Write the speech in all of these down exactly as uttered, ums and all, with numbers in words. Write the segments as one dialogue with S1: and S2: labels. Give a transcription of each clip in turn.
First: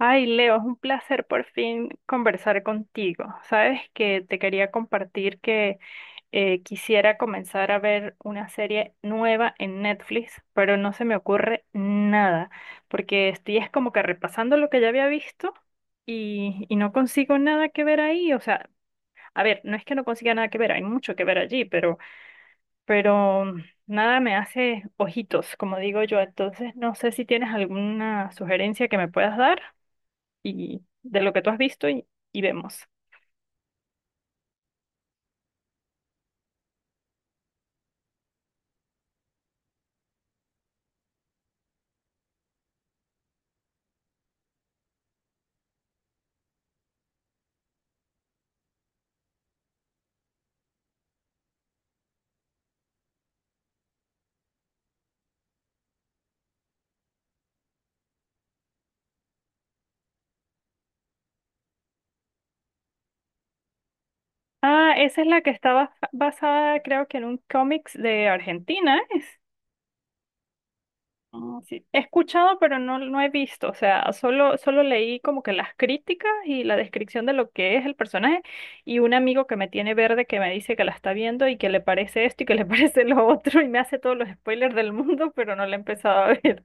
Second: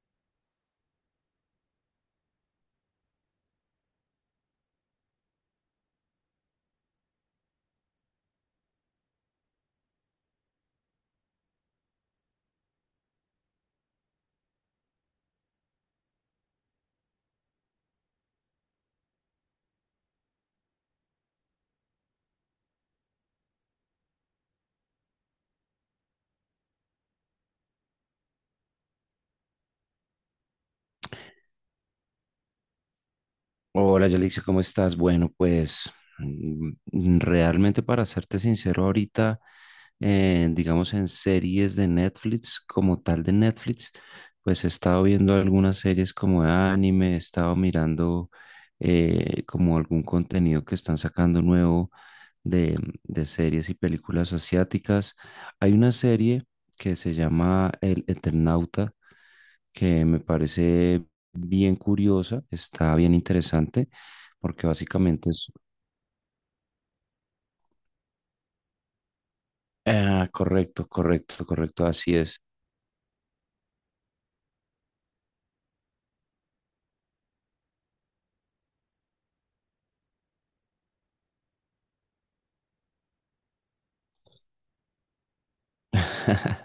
S1: Ay, Leo, es un placer por fin conversar contigo. Sabes que te quería compartir que eh, quisiera comenzar a ver una serie nueva en Netflix, pero no se me ocurre nada, porque estoy es como que repasando lo que ya había visto y, y no consigo nada que ver ahí. O sea, a ver, no es que no consiga nada que ver, hay mucho que ver allí, pero, pero nada me hace ojitos, como digo yo. Entonces, no sé si tienes alguna sugerencia que me puedas dar y de lo que tú has visto y, y vemos.
S2: Hola, Yalixia, ¿cómo estás? Bueno, pues mm, mm, realmente, para serte sincero, ahorita, eh, digamos, en series de Netflix, como tal de Netflix, pues he estado viendo algunas series como de anime. He estado mirando eh, como algún contenido que están sacando nuevo de, de series y películas asiáticas. Hay una serie que se llama El Eternauta, que me parece bien curiosa, está bien interesante, porque
S1: Ah, esa es
S2: básicamente
S1: la que
S2: es...
S1: está bas- basada, creo que en un cómics de Argentina, ¿es?
S2: Ah, correcto, correcto,
S1: Ah,
S2: correcto,
S1: sí. He
S2: así es.
S1: escuchado, pero no, no he visto. O sea, solo, solo leí como que las críticas y la descripción de lo que es el personaje y un amigo que me tiene verde que me dice que la está viendo y que le parece esto y que le parece lo otro y me hace todos los spoilers del mundo, pero no la he empezado a ver.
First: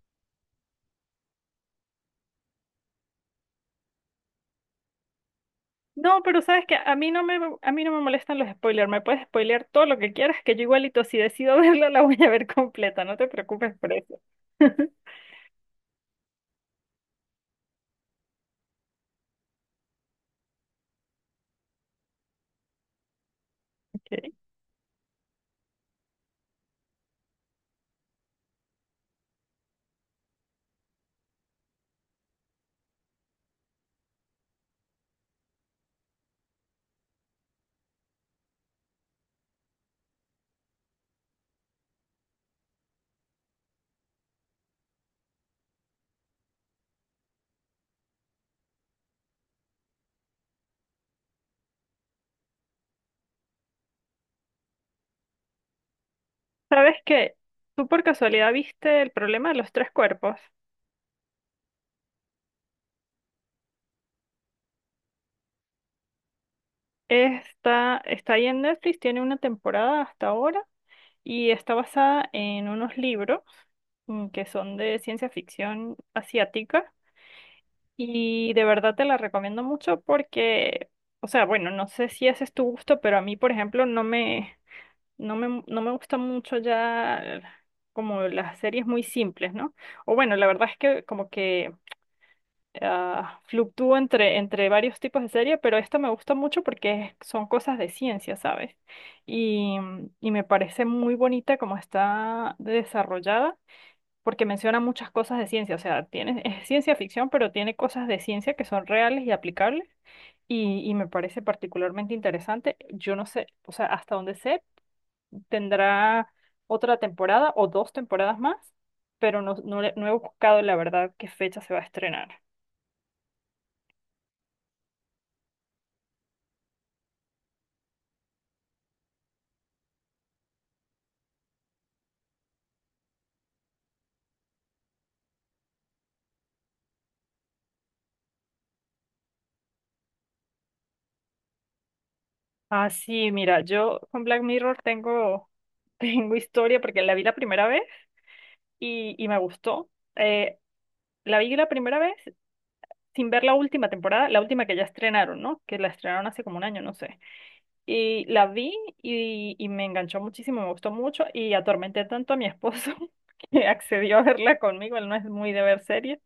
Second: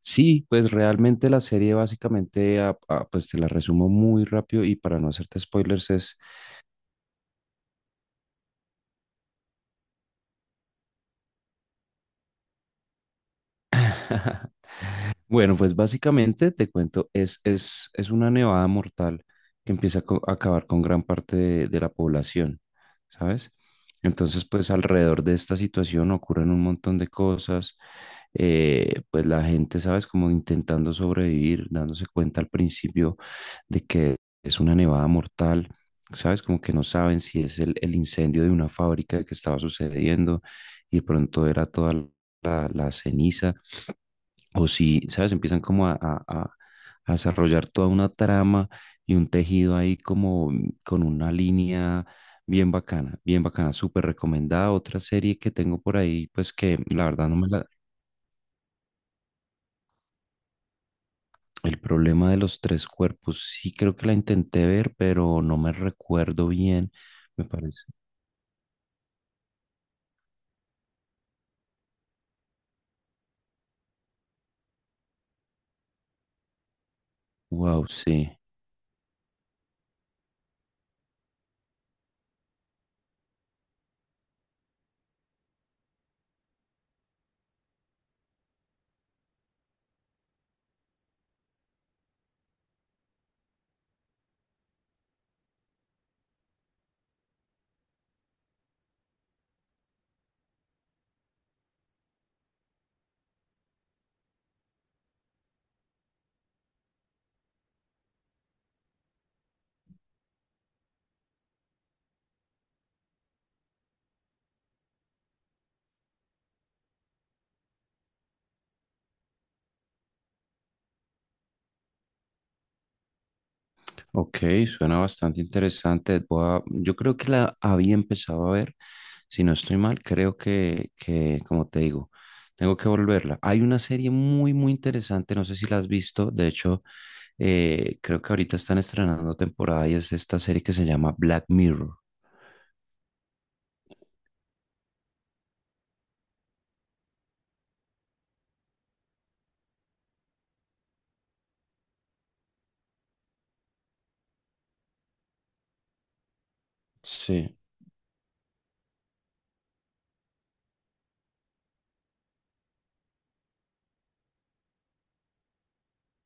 S2: Sí, pues realmente la serie básicamente, ah, ah, pues te la resumo muy rápido y para no hacerte spoilers es...
S1: No, pero sabes que a mí no me, a mí no me molestan los spoilers. Me puedes spoilear todo lo que quieras, que yo igualito si decido verla la voy a ver completa. No te preocupes por eso.
S2: Bueno, pues básicamente te cuento, es, es, es una nevada mortal que empieza a co- a acabar con gran parte de, de la población, ¿sabes?
S1: Ok.
S2: Entonces, pues alrededor de esta situación ocurren un montón de cosas. Eh, pues la gente, ¿sabes?, como intentando sobrevivir, dándose cuenta al principio de que es una nevada mortal, ¿sabes? Como que no saben si es el, el incendio de una fábrica que estaba sucediendo y de pronto era toda la la ceniza, o si, ¿sabes?, empiezan como a, a- a- a desarrollar toda una trama y un tejido ahí como mm, con una línea bien bacana, bien bacana, súper recomendada. Otra serie que tengo por ahí, pues que
S1: ¿Sabes
S2: la verdad
S1: qué?
S2: no me la...
S1: ¿Tú por casualidad viste el problema de los tres cuerpos?
S2: El problema de los tres cuerpos, sí, creo que la intenté ver, pero no me recuerdo bien, me parece.
S1: Está, está ahí en Netflix, tiene una temporada hasta ahora y está basada en unos libros mm, que son de ciencia ficción asiática.
S2: Wow, sí.
S1: Y de verdad te la recomiendo mucho porque, o sea, bueno, no sé si ese es tu gusto, pero a mí, por ejemplo, no me, no me, no me gusta mucho ya como las series muy simples, ¿no? O bueno, la verdad es que como que ah, fluctúo entre, entre varios tipos de serie, pero esta me gusta mucho porque es- son cosas de ciencia, ¿sabes? Y, y me parece muy bonita como está desarrollada porque menciona muchas cosas de ciencia, o sea, tiene, es ciencia ficción, pero tiene cosas de ciencia que son reales y aplicables y, y me parece particularmente interesante. Yo no sé, o sea, hasta donde sé, tendrá otra temporada o dos temporadas más, pero no, no, le- no he buscado la verdad qué fecha se va a estrenar.
S2: Ok, suena bastante interesante. Voy a... yo creo que la había empezado a ver. Si no estoy mal, creo que, que, como te digo, tengo que volverla. Hay una serie muy, muy interesante, no sé si la has visto. De hecho, eh, creo que ahorita están estrenando temporada y es esta serie que se llama Black Mirror.
S1: Ah, sí, mira, yo con Black Mirror tengo, tengo historia porque la vi la primera vez y, y me gustó. Eh, la vi la primera vez sin ver la última temporada, la última que ya estrenaron, ¿no? Que la estrenaron hace como un año, no sé.
S2: Sí,
S1: Y la vi y, y me enganchó muchísimo, me gustó mucho y atormenté tanto a mi esposo que accedió a verla conmigo, él no es muy de ver series.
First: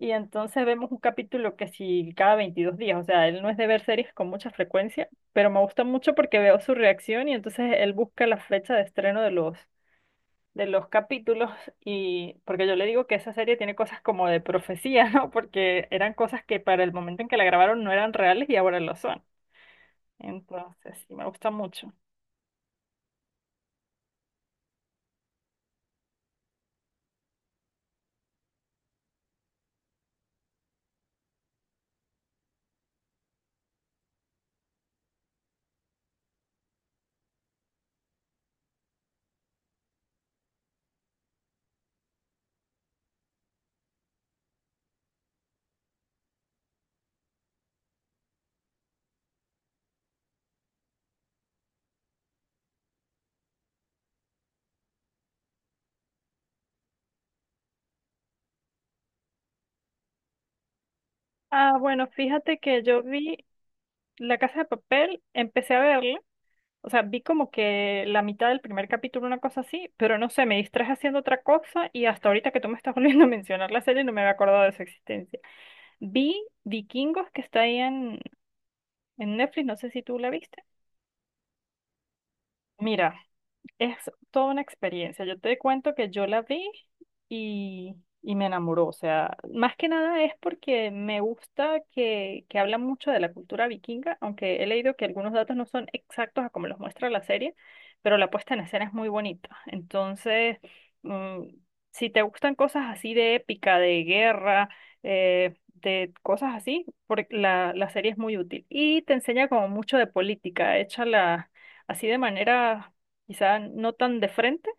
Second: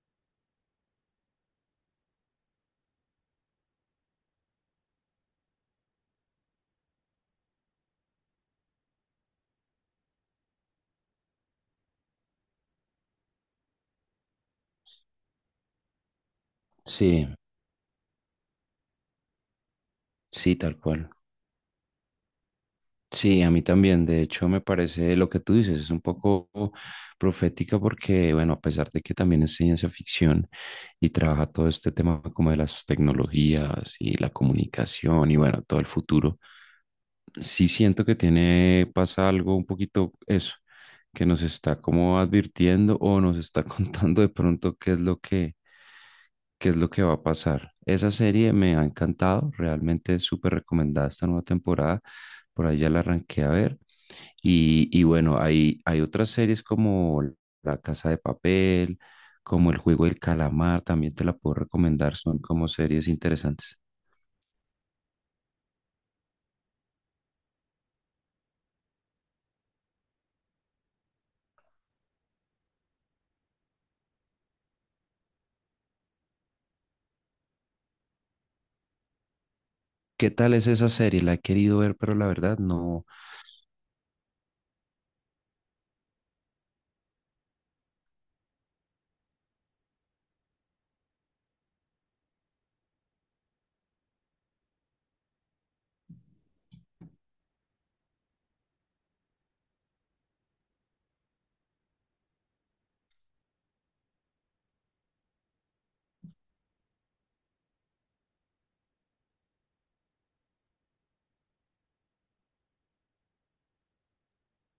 S1: Y entonces vemos un capítulo que sí cada veintidós días, o sea, él no es de ver series con mucha frecuencia, pero me gusta mucho porque veo su reacción y entonces él busca la fecha de estreno de los de los capítulos y porque yo le digo que esa serie tiene cosas como de profecía, ¿no? Porque eran cosas que para el momento
S2: sí,
S1: en que la grabaron no eran reales y ahora lo son.
S2: sí, tal
S1: Entonces,
S2: cual.
S1: sí, me gusta mucho.
S2: Sí, a mí también. De hecho, me parece, lo que tú dices, es un poco profética porque, bueno, a pesar de que también es ciencia ficción y trabaja todo este tema como de las tecnologías y la comunicación y, bueno, todo el futuro, sí siento que tiene, pasa algo un poquito eso, que nos está como advirtiendo o nos está contando de pronto qué es lo que, qué es lo que va a pasar. Esa serie me ha encantado, realmente es súper recomendada esta nueva temporada. Por ahí ya la arranqué a ver. Y, y bueno, hay, hay otras series como La Casa de Papel, como El Juego del Calamar, también te la puedo
S1: Ah, bueno,
S2: recomendar, son
S1: fíjate
S2: como
S1: que yo
S2: series
S1: vi
S2: interesantes.
S1: La Casa de Papel, empecé a verla, o sea, vi como que la mitad del primer capítulo, una cosa así, pero no sé, me distraje haciendo otra cosa y hasta ahorita que tú me estás volviendo a mencionar la serie no me había acordado de su existencia. Vi Vikingos que está ahí en, en Netflix, no sé si tú la
S2: ¿Qué tal
S1: viste.
S2: es esa serie? La he querido ver, pero la verdad no.
S1: Mira, Es toda una experiencia. Yo te cuento que yo la vi y, y me enamoró. O sea, más que nada es porque me gusta que, que habla mucho de la cultura vikinga, aunque he leído que algunos datos no son exactos a como los muestra la serie, pero la puesta en escena es muy bonita. Entonces, mm, si te gustan cosas así de épica, de guerra, eh, de cosas así, porque la, la serie es muy útil. Y te enseña como mucho de política, échala así de manera Quizá no tan de frente,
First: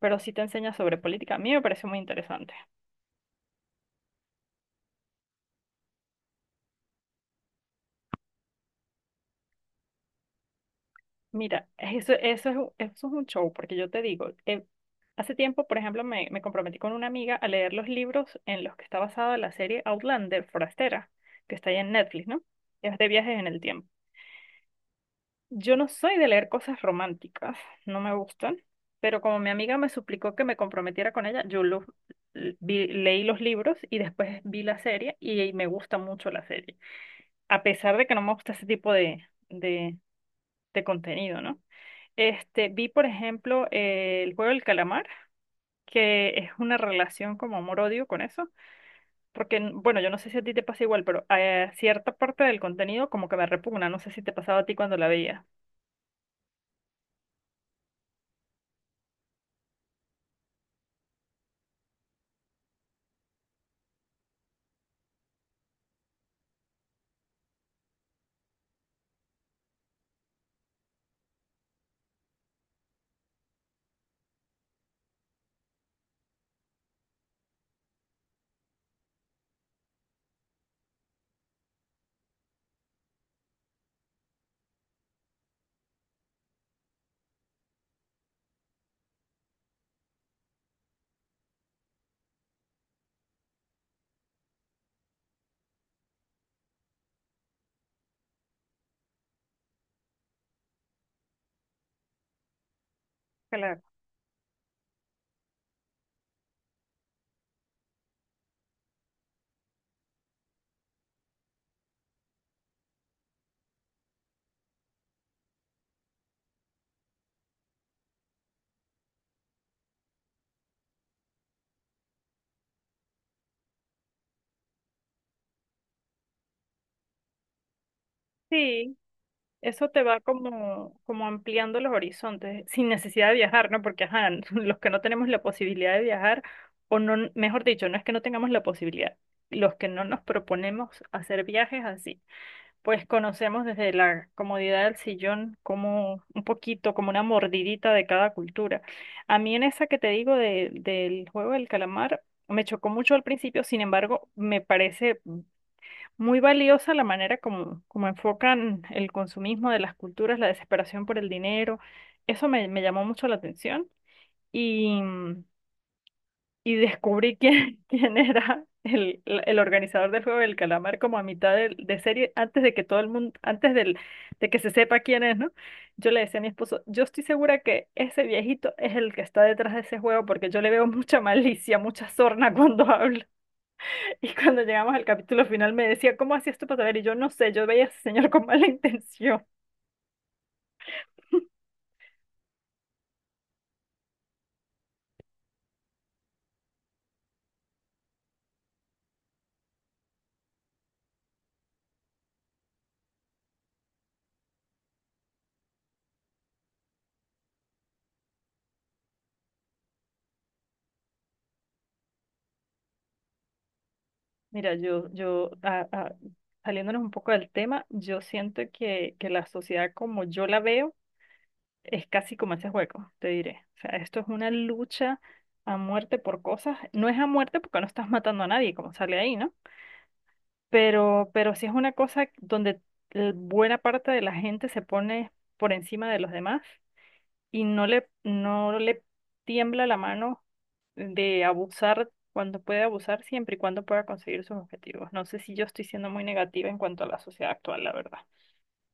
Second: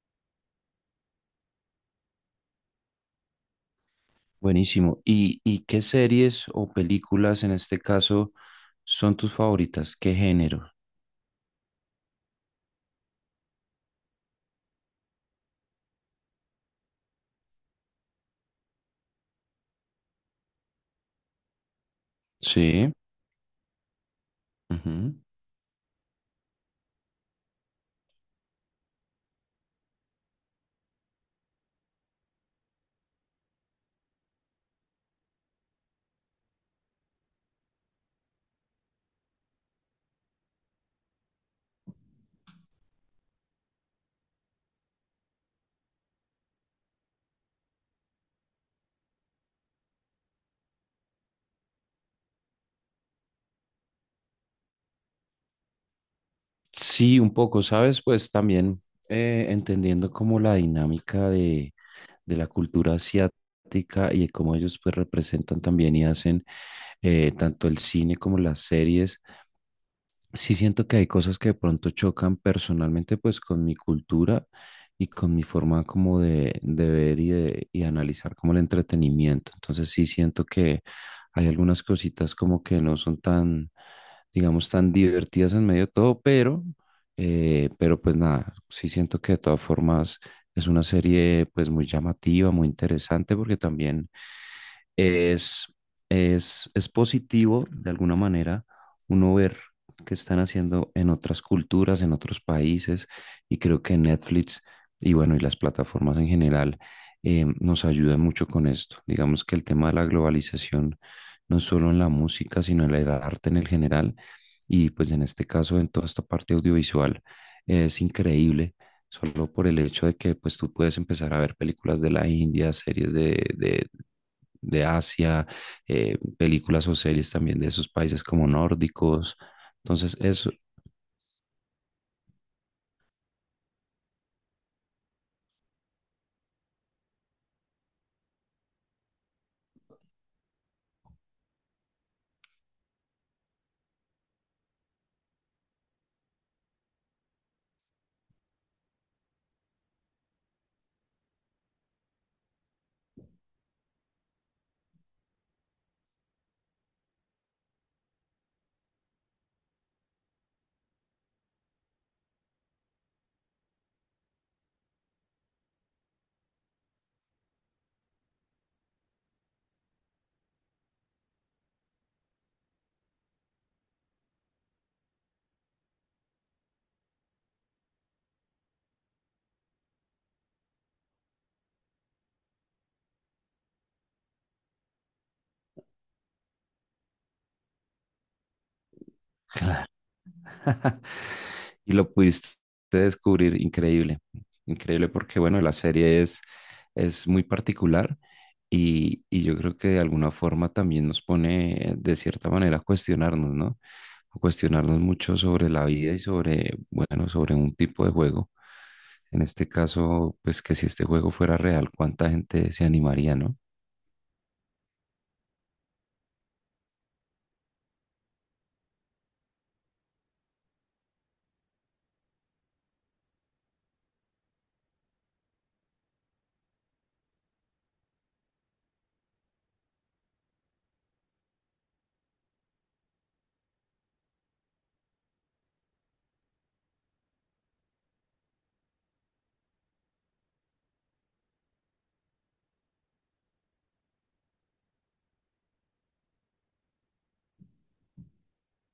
S1: pero sí te enseña sobre política. A mí me pareció muy interesante.
S2: Buenísimo. ¿Y, y qué series o películas en este caso son tus favoritas? ¿Qué género?
S1: Mira, eso, eso es, un- eso es un show, porque yo te digo, eh, hace tiempo, por ejemplo, me, me comprometí con una amiga a leer los libros en los que está basada la serie Outlander, Forastera, que está ahí en Netflix, ¿no?
S2: Sí.
S1: Es de viajes en el tiempo.
S2: Ujú.
S1: Yo no soy de leer cosas románticas, no me gustan, pero como mi amiga me suplicó que me comprometiera con ella, yo los, l- vi- leí los libros y después vi la serie y me gusta mucho la serie. A pesar de que no me gusta ese tipo de, de, de, contenido, ¿no? Este, vi, por ejemplo, eh, el juego del calamar, que es una relación como amor-odio con eso, porque, n- bueno, yo no sé si a ti te pasa igual, pero eh, cierta parte del contenido como que me repugna, no sé si te pasaba a ti cuando la veía.
S2: Sí, un poco, ¿sabes? Pues también, eh, entendiendo como la dinámica de de la cultura asiática y de cómo ellos pues representan también y hacen, eh, tanto el cine como las series. Sí siento que hay cosas que de pronto chocan personalmente pues con mi cultura y con mi forma como de, de ver y de y analizar como el entretenimiento. Entonces sí siento que hay algunas cositas como que no son tan, digamos, tan divertidas en medio de todo, pero, eh, pero pues nada, sí siento que de todas formas es una serie pues muy llamativa, muy interesante, porque también es, es, es positivo de alguna manera uno ver qué están haciendo en otras culturas, en otros países, y
S1: Claro.
S2: creo que Netflix y bueno, y las plataformas en general, eh, nos ayudan mucho con esto. Digamos que el tema de la globalización, no solo en la música, sino en el arte en el general, y pues en este caso en toda esta parte audiovisual, eh, es increíble solo por el hecho de que pues tú puedes empezar a ver películas de la India, series de, de, de Asia, eh, películas o series también de esos países como
S1: Sí,
S2: nórdicos.
S1: Eso te
S2: Entonces,
S1: va
S2: eso,
S1: como, como ampliando los horizontes, sin necesidad de viajar, ¿no? Porque, ajá, los que no tenemos la posibilidad de viajar, o no, mejor dicho, no es que no tengamos la posibilidad, los que no nos proponemos hacer viajes así, pues conocemos desde la comodidad del sillón como un poquito, como una mordidita de cada cultura. A mí en esa que te digo de- del juego del calamar, me chocó mucho al principio, sin embargo, me parece muy valiosa la manera como, como enfocan el consumismo de las culturas, la desesperación por el dinero. Eso me, me llamó mucho la atención y, y descubrí quién, quién era el, el organizador del Juego del Calamar como a mitad de, de serie, antes de que todo el mundo, antes del, de que se sepa quién es, ¿no? Yo le decía a mi esposo, yo estoy segura que ese viejito es el que está detrás de ese juego porque yo le veo mucha malicia, mucha sorna cuando habla. Y cuando llegamos al capítulo final me decía, ¿cómo hacías tú para saber? Y yo no sé, yo veía a ese señor con mala intención.
S2: y lo pudiste descubrir, increíble, increíble, porque, bueno, la serie es, es muy particular y, y yo creo que de alguna forma también nos pone, eh, de cierta manera, a cuestionarnos, ¿no? A cuestionarnos mucho sobre la vida y sobre, bueno, sobre un tipo de juego. En este caso, pues, que si este juego fuera real, ¿cuánta gente se animaría, no?
S1: Mira, yo, yo, ah, ah, saliéndonos un poco del tema, yo siento que, que la sociedad como yo la veo es casi como ese juego, te diré. O sea, esto es una lucha a muerte por cosas. No es a muerte porque no estás matando a nadie, como sale ahí, ¿no? Pero, pero sí es una cosa donde eh, buena parte de la gente se pone por encima de los demás y no le, no le tiembla la mano de abusar cuando puede abusar, siempre y cuando pueda conseguir sus objetivos. No sé si yo estoy siendo muy negativa en cuanto a la sociedad actual, la verdad,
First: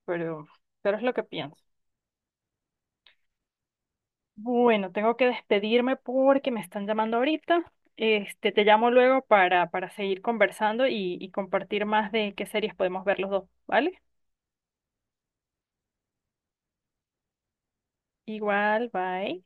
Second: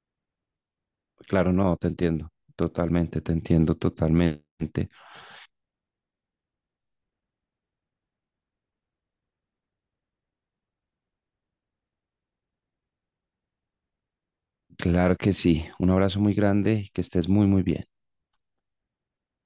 S1: pero, pero es lo que
S2: Claro,
S1: pienso.
S2: no, te entiendo totalmente, te entiendo totalmente.
S1: Bueno, tengo que despedirme porque me están llamando ahorita. Este, te llamo luego para, para seguir conversando y, y compartir más de qué series podemos ver los dos, ¿vale?
S2: Claro que sí. Un abrazo muy grande y que estés muy, muy bien.
S1: Igual, bye.